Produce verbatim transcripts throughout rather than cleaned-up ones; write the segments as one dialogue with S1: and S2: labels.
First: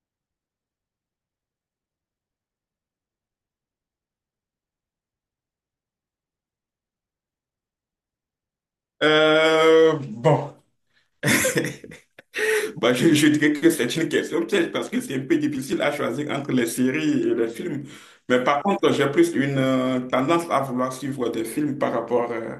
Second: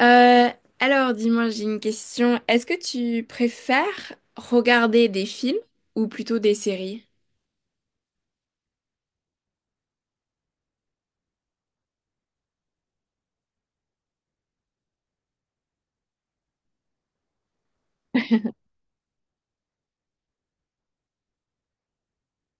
S1: Euh, alors, dis-moi, j'ai une question. Est-ce que tu préfères regarder des films ou plutôt des séries?
S2: Euh, bon, bah, je, je dirais que c'est une question piège parce que c'est un peu difficile à choisir entre les séries et les films. Mais par contre, j'ai plus une euh, tendance à vouloir suivre des films par rapport euh,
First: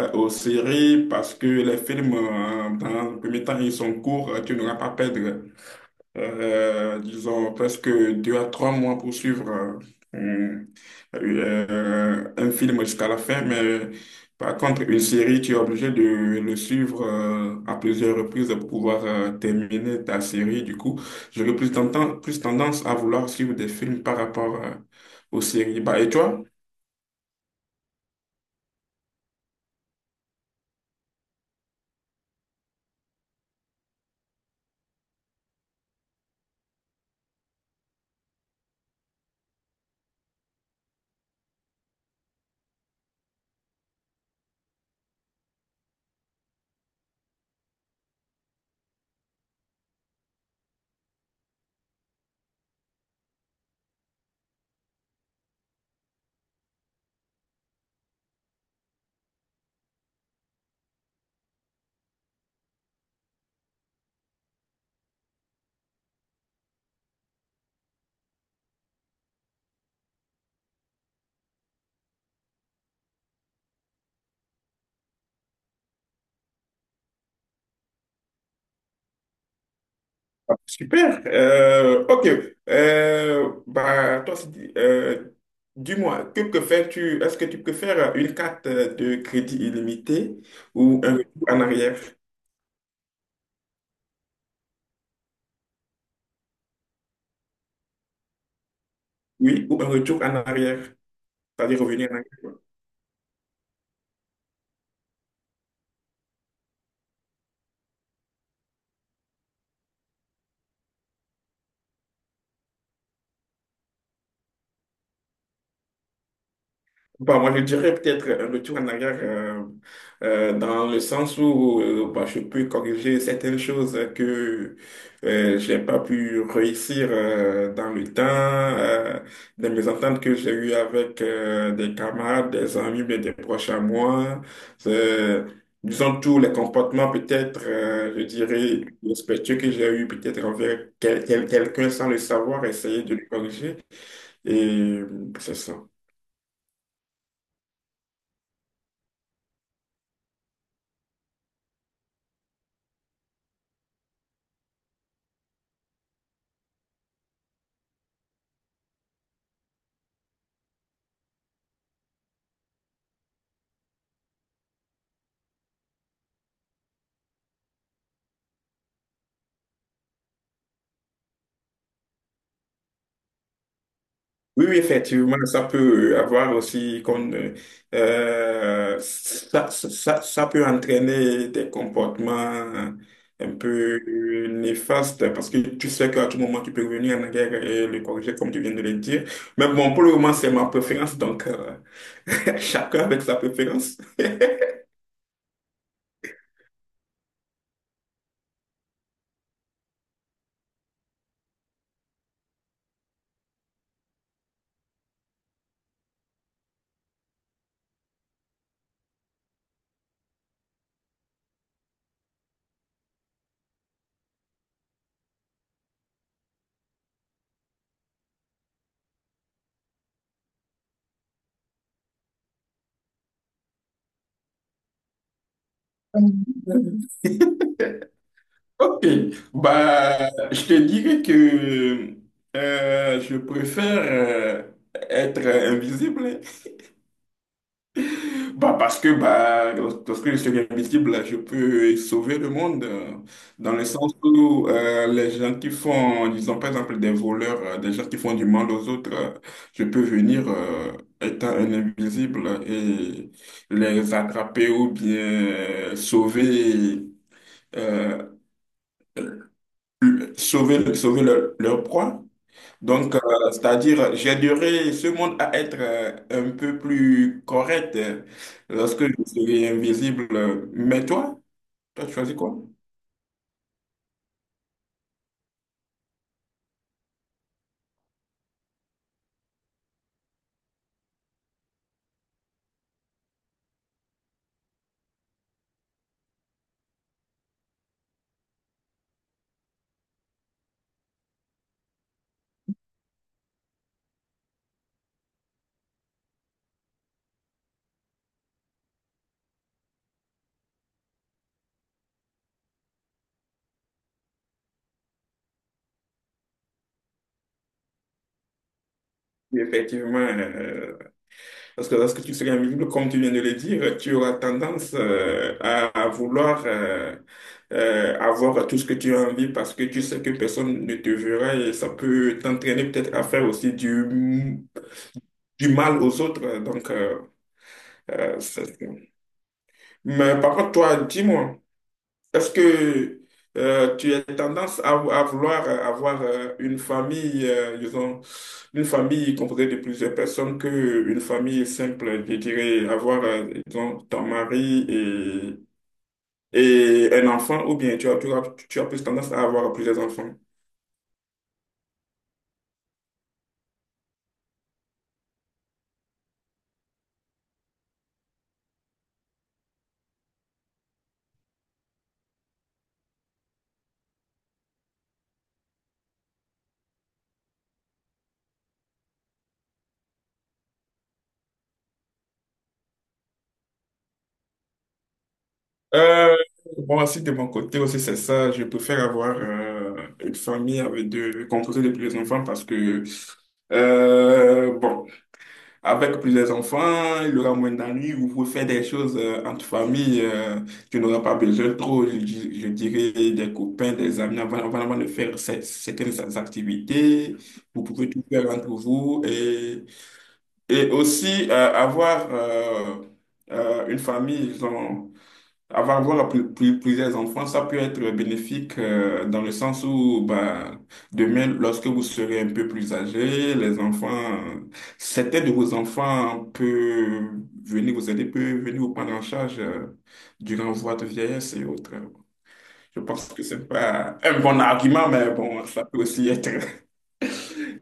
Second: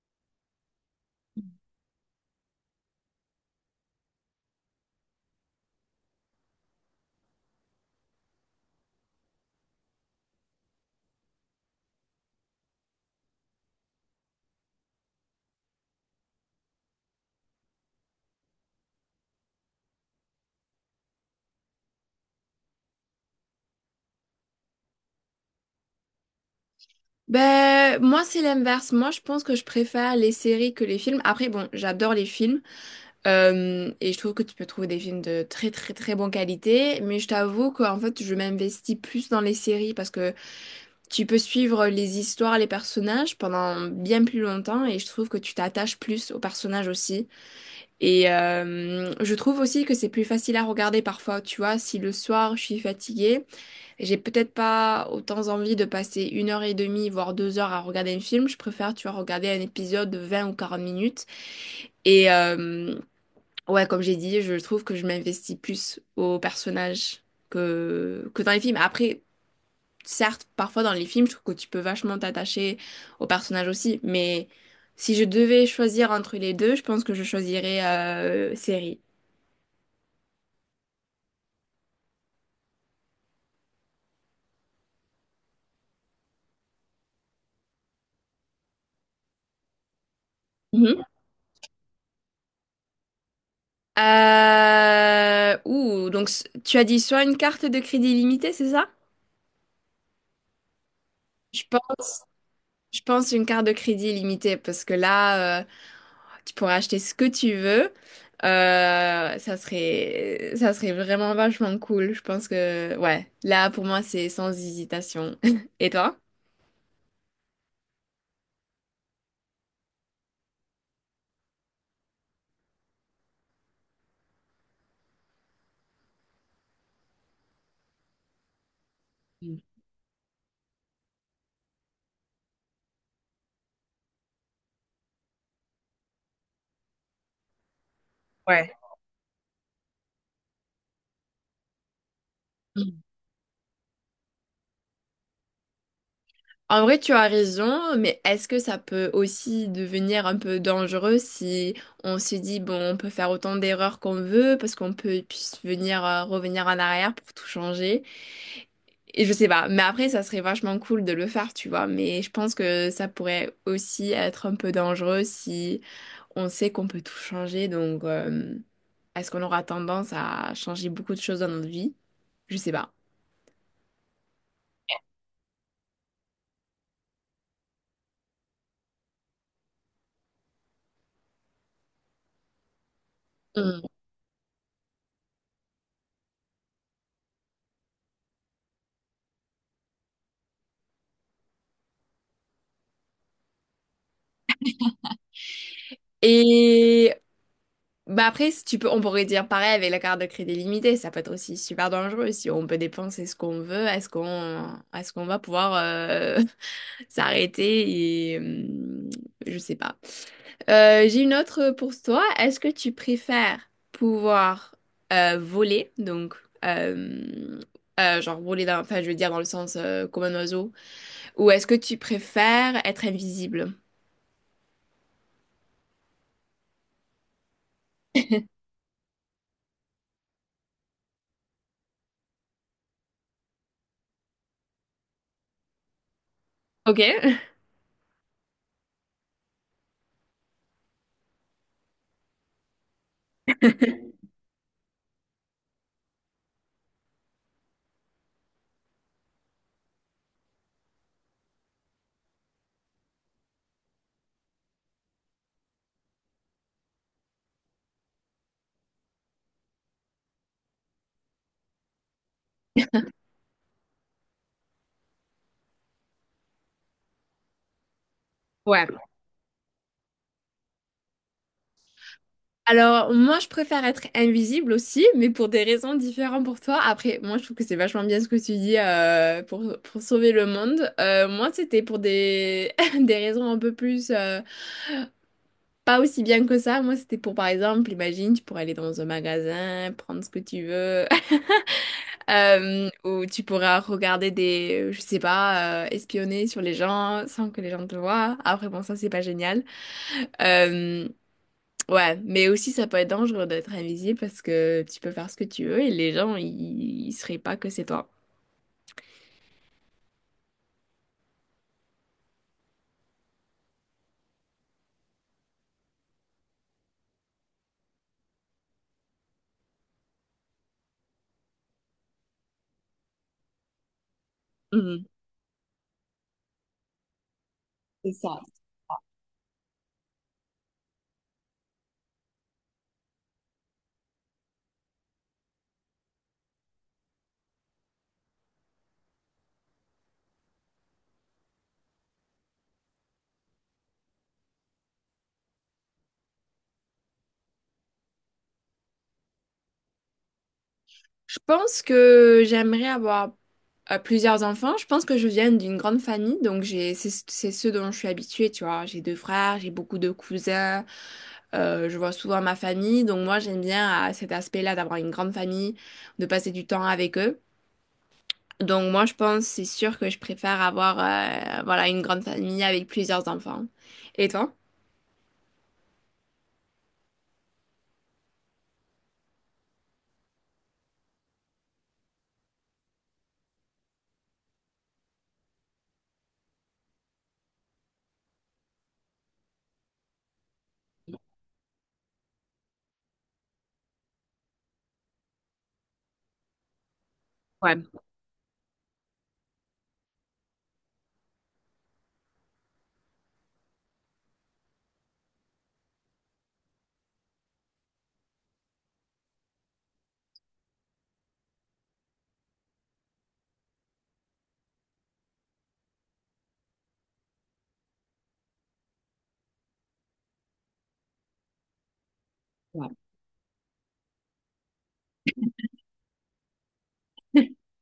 S2: euh, aux séries parce que les films, euh, dans le premier temps, ils sont courts, euh, tu n'auras pas à perdre euh, disons, presque deux à trois mois pour suivre euh, euh, un film jusqu'à la fin, mais par contre, une série, tu es obligé de le suivre euh, à plusieurs reprises pour pouvoir euh, terminer ta série. Du coup, j'aurais plus tendance, plus tendance à vouloir suivre des films par rapport euh, aux séries. Bah, et toi?
S1: Ben, moi, c'est l'inverse. Moi, je pense que je préfère les séries que les films. Après, bon, j'adore les films. Euh, et je trouve que tu peux trouver des films de très, très, très bonne qualité. Mais je t'avoue qu'en fait, je m'investis plus dans les séries parce que tu peux suivre les histoires, les personnages pendant bien plus longtemps. Et je trouve que tu t'attaches plus aux personnages aussi. Et euh, je trouve aussi que c'est plus facile à regarder parfois, tu vois, si le soir je suis fatiguée, j'ai peut-être pas autant envie de passer une heure et demie, voire deux heures à regarder un film, je préfère, tu vois, regarder un épisode de vingt ou quarante minutes. Et euh, ouais, comme j'ai dit, je trouve que je m'investis plus aux personnages que, que dans les films. Après, certes, parfois dans les films, je trouve que tu peux vachement t'attacher aux personnages aussi, mais si je devais choisir entre les deux, je pense que je choisirais euh, série.
S2: Ah, super. Euh, ok. Euh, bah, toi, c'est- euh, dis-moi, que préfères-tu? Est-ce que tu préfères une carte de crédit illimitée ou
S1: Mhm.
S2: un retour en arrière?
S1: Euh... Ouh, donc s- tu as dit soit une carte de crédit illimitée, c'est ça?
S2: Oui, ou un retour en arrière,
S1: Je
S2: c'est-à-dire revenir en
S1: pense,
S2: arrière.
S1: je pense une carte de crédit illimitée parce que là, euh, tu pourrais acheter ce que tu veux. Euh, ça serait, ça serait vraiment vachement cool. Je pense que, ouais, là pour moi c'est sans hésitation. Et toi?
S2: Bah, moi, je dirais peut-être un retour en arrière, euh, euh, dans le sens où euh, bah, je peux corriger certaines choses que euh, j'ai pas pu réussir euh, dans le temps, euh,
S1: Mm.
S2: des mésententes que j'ai eues avec euh, des camarades, des amis, mais des proches à moi. C'est- Disons tous les comportements peut-être, euh, je
S1: Ouais.
S2: dirais, respectueux que j'ai eu peut-être envers quel- quel- quelqu'un sans le savoir, essayer de le corriger. Et c'est ça.
S1: En vrai, tu as raison, mais est-ce que ça peut aussi devenir un peu dangereux si on se dit, bon, on peut faire autant d'erreurs qu'on veut parce qu'on peut puis venir euh, revenir en arrière pour tout changer? Et je sais pas, mais après, ça serait vachement cool de le faire, tu vois, mais je pense que ça pourrait aussi être un peu dangereux si on sait qu'on peut tout changer, donc euh, est-ce qu'on aura tendance à changer beaucoup de choses dans notre vie? Je sais pas.
S2: Oui, oui, effectivement, ça peut avoir aussi qu'on euh, ça, ça, ça ça peut entraîner des comportements un
S1: Mm.
S2: peu néfastes parce que tu sais qu'à tout moment tu peux revenir en arrière et le corriger comme tu viens de le dire. Mais bon, pour le moment, c'est ma préférence, donc euh, chacun avec sa préférence.
S1: Et bah après, si tu peux, on pourrait dire pareil avec la carte de crédit limitée, ça peut être aussi super dangereux. Si on peut dépenser ce qu'on veut, est-ce qu'on est-ce qu'on va pouvoir euh, s'arrêter et hum, je sais pas. Euh, j'ai une autre pour toi. Est-ce que tu préfères pouvoir euh, voler, donc euh, euh, genre voler dans, enfin je veux dire dans le sens euh, comme un oiseau, ou est-ce que tu préfères être invisible?
S2: Ok, bah, je te dirais que euh, je préfère euh, être invisible.
S1: Ok.
S2: Bah parce que bah, lorsque je suis invisible, je peux sauver le monde, euh, dans le sens où euh, les gens qui font, disons par exemple des voleurs, euh, des gens qui font du mal aux autres, euh, je peux venir euh, étant un invisible et les attraper ou bien sauver, euh, sauver, sauver leur, leur proie. Donc, euh, c'est-à-dire, j'aiderai ce monde à être euh, un peu plus correct euh,
S1: Ouais.
S2: lorsque je serai invisible. euh, Mais toi, toi, tu choisis quoi?
S1: Alors, moi, je préfère être invisible aussi, mais pour des raisons différentes pour toi. Après, moi, je trouve que c'est vachement bien ce que tu dis euh, pour, pour sauver le monde. Euh, moi, c'était pour des, des raisons un peu plus... euh, pas aussi bien que ça. Moi, c'était pour, par exemple, imagine, tu pourrais aller dans un magasin, prendre ce que tu veux, euh, ou tu pourras regarder des... Je sais pas, euh, espionner sur les gens sans que les gens te voient. Après, bon, ça, c'est pas génial. Euh, Ouais, mais aussi ça peut être dangereux d'être invisible parce que tu peux faire ce que tu veux et les gens, ils, ils sauraient pas que c'est toi.
S2: Oui, effectivement, euh, parce que lorsque tu seras invisible, comme tu viens de le dire, tu auras tendance euh, à, à vouloir euh, euh, avoir tout ce que tu as envie parce que tu sais que personne ne te verra et ça peut t'entraîner peut-être à faire aussi du, du mal aux autres. Donc, euh, euh, c'est- mais par contre, toi, dis-moi. Est-ce que euh, tu as tendance à, à vouloir euh, avoir euh, une famille, euh, disons, une famille composée de plusieurs personnes que une famille simple, je dirais, avoir, euh, disons, ton mari et, et un enfant, ou bien tu as, tu as, tu as plus tendance à avoir plusieurs enfants?
S1: Je pense que j'aimerais avoir euh, plusieurs enfants. Je pense que je viens d'une grande famille, donc j'ai c'est c'est ce dont je suis habituée, tu vois. J'ai deux frères, j'ai beaucoup de cousins, euh, je vois souvent ma famille, donc moi j'aime bien euh, cet aspect-là d'avoir une grande famille, de passer du temps avec eux. Donc moi je pense, c'est sûr que je préfère avoir euh, voilà une grande famille avec plusieurs enfants. Et toi?
S2: Euh, bon, aussi de mon côté aussi, c'est ça. Je préfère avoir euh, une famille avec deux, composée de plusieurs enfants parce que, euh, bon. Avec plusieurs enfants, il aura moins d'ennuis, vous pouvez faire des choses euh, entre famille, euh, tu n'auras pas besoin trop, je, di- je dirais, des copains, des amis, avant, avant- avant de faire cer- certaines activités,
S1: Ouais,
S2: vous pouvez tout faire entre vous et, et aussi euh, avoir euh, euh, une famille, disons, avoir avoir plus- plus- plusieurs enfants, ça peut être bénéfique euh, dans le sens où bah, demain, lorsque vous serez un peu plus âgé, les enfants, certains de vos enfants peuvent venir vous aider, peuvent venir vous prendre en charge euh, durant votre vieillesse et autres.
S1: ouais.
S2: Je pense que c'est pas un bon argument, mais bon, ça peut aussi être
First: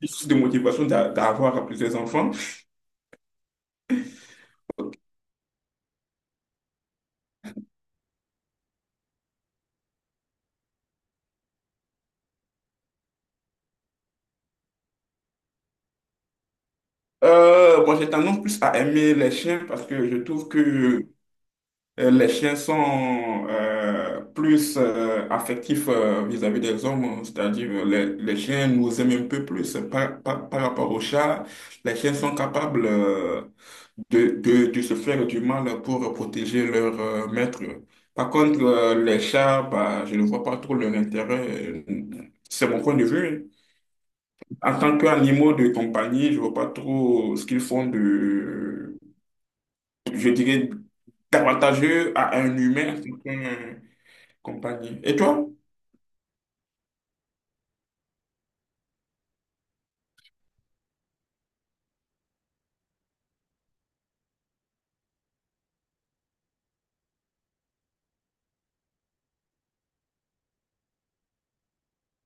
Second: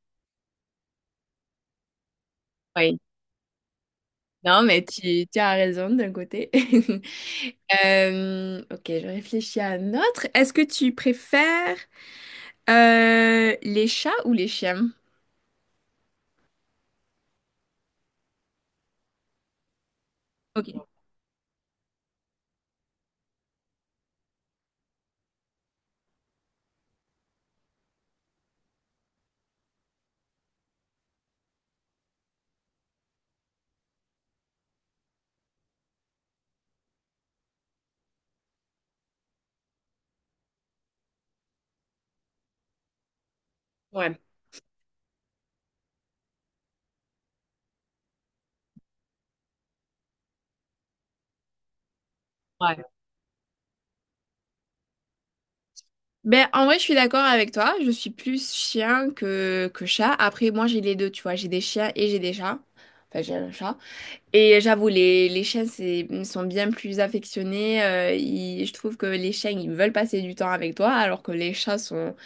S2: une source de motivation d'a- d'avoir plusieurs enfants.
S1: Oui, non, mais tu, tu as raison d'un côté. Euh, ok, je réfléchis à un autre. Est-ce que tu préfères euh, les chats ou les chiens?
S2: Euh, moi, j'ai tendance plus à aimer les chiens parce que je trouve
S1: Ok.
S2: que Euh, les chiens sont euh, plus euh, affectifs euh, vis-à-vis des hommes, c'est-à-dire euh, les, les chiens nous aiment un peu plus par, par, par rapport aux chats. Les chiens sont capables euh, de, de, de se faire du mal pour protéger leur euh, maître. Par contre, euh, les chats, bah, je ne vois pas trop leur intérêt. C'est mon point de vue. En tant qu'animaux de compagnie, je vois pas trop ce qu'ils font de je dirais, avantageux à un
S1: Ouais.
S2: humain qu'un compagnie. Et toi?
S1: Ben, en vrai, je suis d'accord avec toi. Je suis plus chien que, que chat. Après, moi, j'ai les deux, tu vois. J'ai des chiens et j'ai des chats. Enfin, j'ai un chat. Et j'avoue, les, les chiens, c'est, sont bien plus affectionnés. Euh, ils- je trouve que les chiens, ils veulent passer du temps avec toi, alors que les chats sont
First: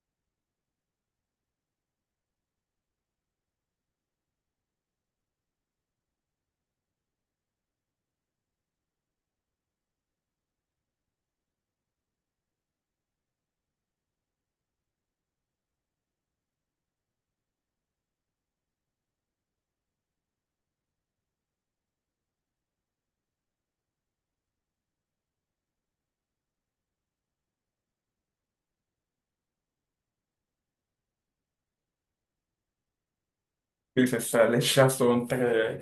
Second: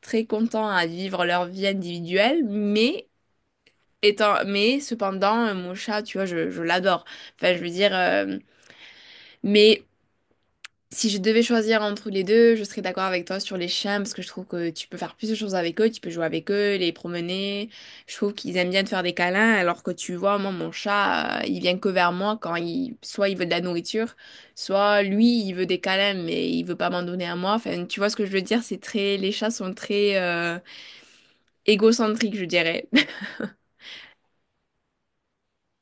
S1: très contents à vivre leur vie individuelle, mais étant, mais cependant, euh, mon chat, tu vois, je, je l'adore. Enfin, je veux dire, euh, mais si je devais choisir entre les deux, je serais d'accord avec toi sur les chiens parce que je trouve que tu peux faire plus de choses avec eux, tu peux jouer avec eux, les promener. Je trouve qu'ils aiment bien te faire des câlins, alors que tu vois, moi, mon chat, euh, il vient que vers moi quand il, soit il veut de la nourriture, soit lui, il veut des câlins, mais il veut pas m'en donner à moi. Enfin, tu vois ce que je veux dire, c'est très, les chats sont très, euh, égocentrique, je dirais.
S2: Oui, c'est ça. Les chats sont très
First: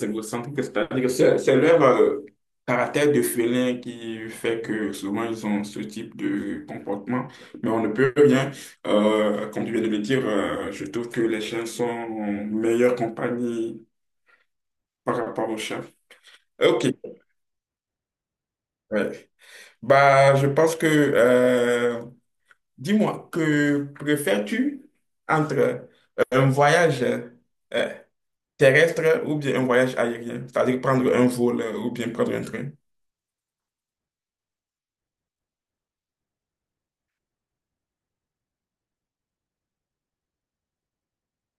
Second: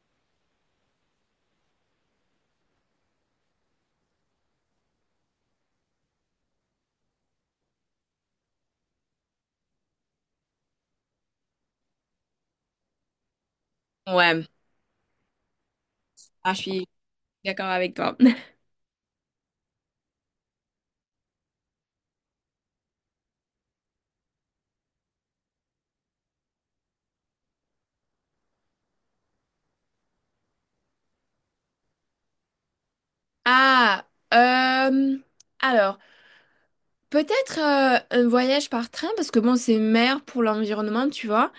S2: égocentriques. C'est-à-dire que c'est c'est leur euh, caractère de félin qui fait que souvent ils ont ce type de comportement. Mais on ne peut rien. Euh, comme tu viens de le dire, euh, je trouve que les chiens sont en meilleure compagnie
S1: Ouais,
S2: par rapport aux chats.
S1: Ah, je suis
S2: Ok.
S1: d'accord avec toi.
S2: Ouais. Bah, je pense que euh, dis-moi, que préfères-tu entre un voyage euh, terrestre ou bien un voyage aérien? C'est-à-dire prendre un vol euh, ou bien prendre un train?
S1: Ah, euh, alors, peut-être euh, un voyage par train, parce que bon, c'est meilleur pour l'environnement, tu vois.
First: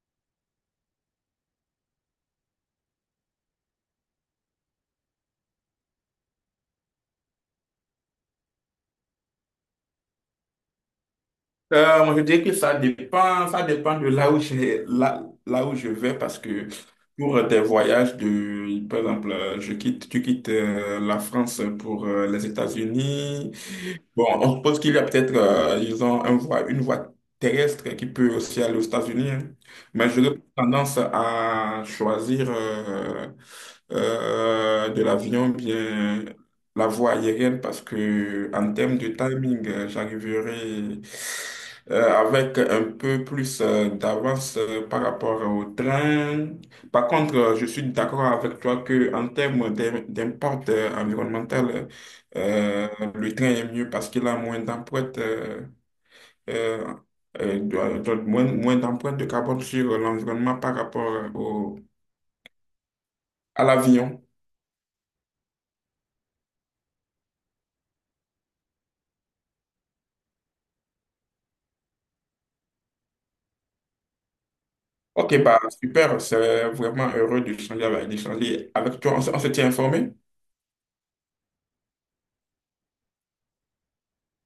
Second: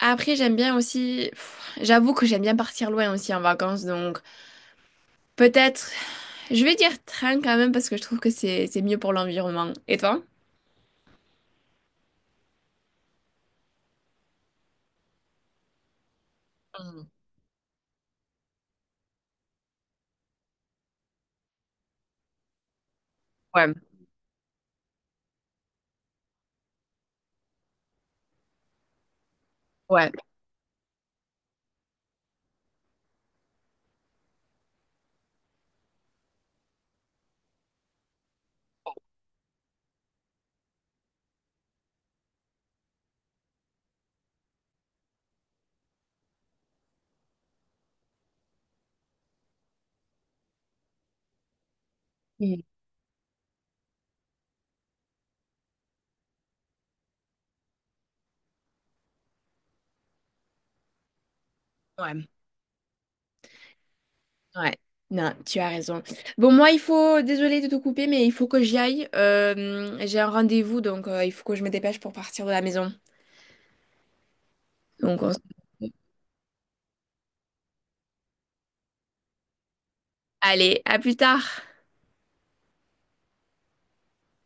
S1: Après, j'aime bien aussi, pff, j'avoue que j'aime bien partir loin aussi en vacances, donc peut-être, je vais dire train quand même, parce que je trouve que c'est c'est mieux pour l'environnement. Et toi?
S2: Euh, moi, je dirais que ça dépend, ça dépend de là où j'ai, là, là où je vais parce que pour euh, des voyages de, par exemple, euh, je quitte, tu quittes euh, la France pour euh, les États-Unis,
S1: Ouais,
S2: bon, on suppose qu'il y a peut-être, euh, disons, un voie- une voie terrestre qui peut aussi aller aux États-Unis, hein.
S1: ouais,
S2: Mais j'aurais tendance à choisir euh, euh, de l'avion, bien la voie aérienne, parce que en termes de timing, euh, j'arriverai euh, avec un peu plus euh, d'avance euh, par rapport au train. Par contre, euh, je suis d'accord avec toi que en termes d'im- d'impact euh, environnemental, euh, le train est mieux parce qu'il a moins d'empreintes euh, euh, euh, de- euh, de- moins, moins d'empreintes de carbone sur euh, l'environnement par rapport euh, au,
S1: ouais,
S2: à l'avion.
S1: ouais. Non, tu as raison. Bon, moi, il faut, désolée de te couper, mais il faut que j'y aille. Euh, j'ai un rendez-vous, donc euh, il faut que je me dépêche pour partir de la maison. Donc, on se-
S2: Ok, bah super, c'est vraiment heureux de changer avec, d'échanger avec toi. On, se on se tient informé?
S1: Allez, à plus tard.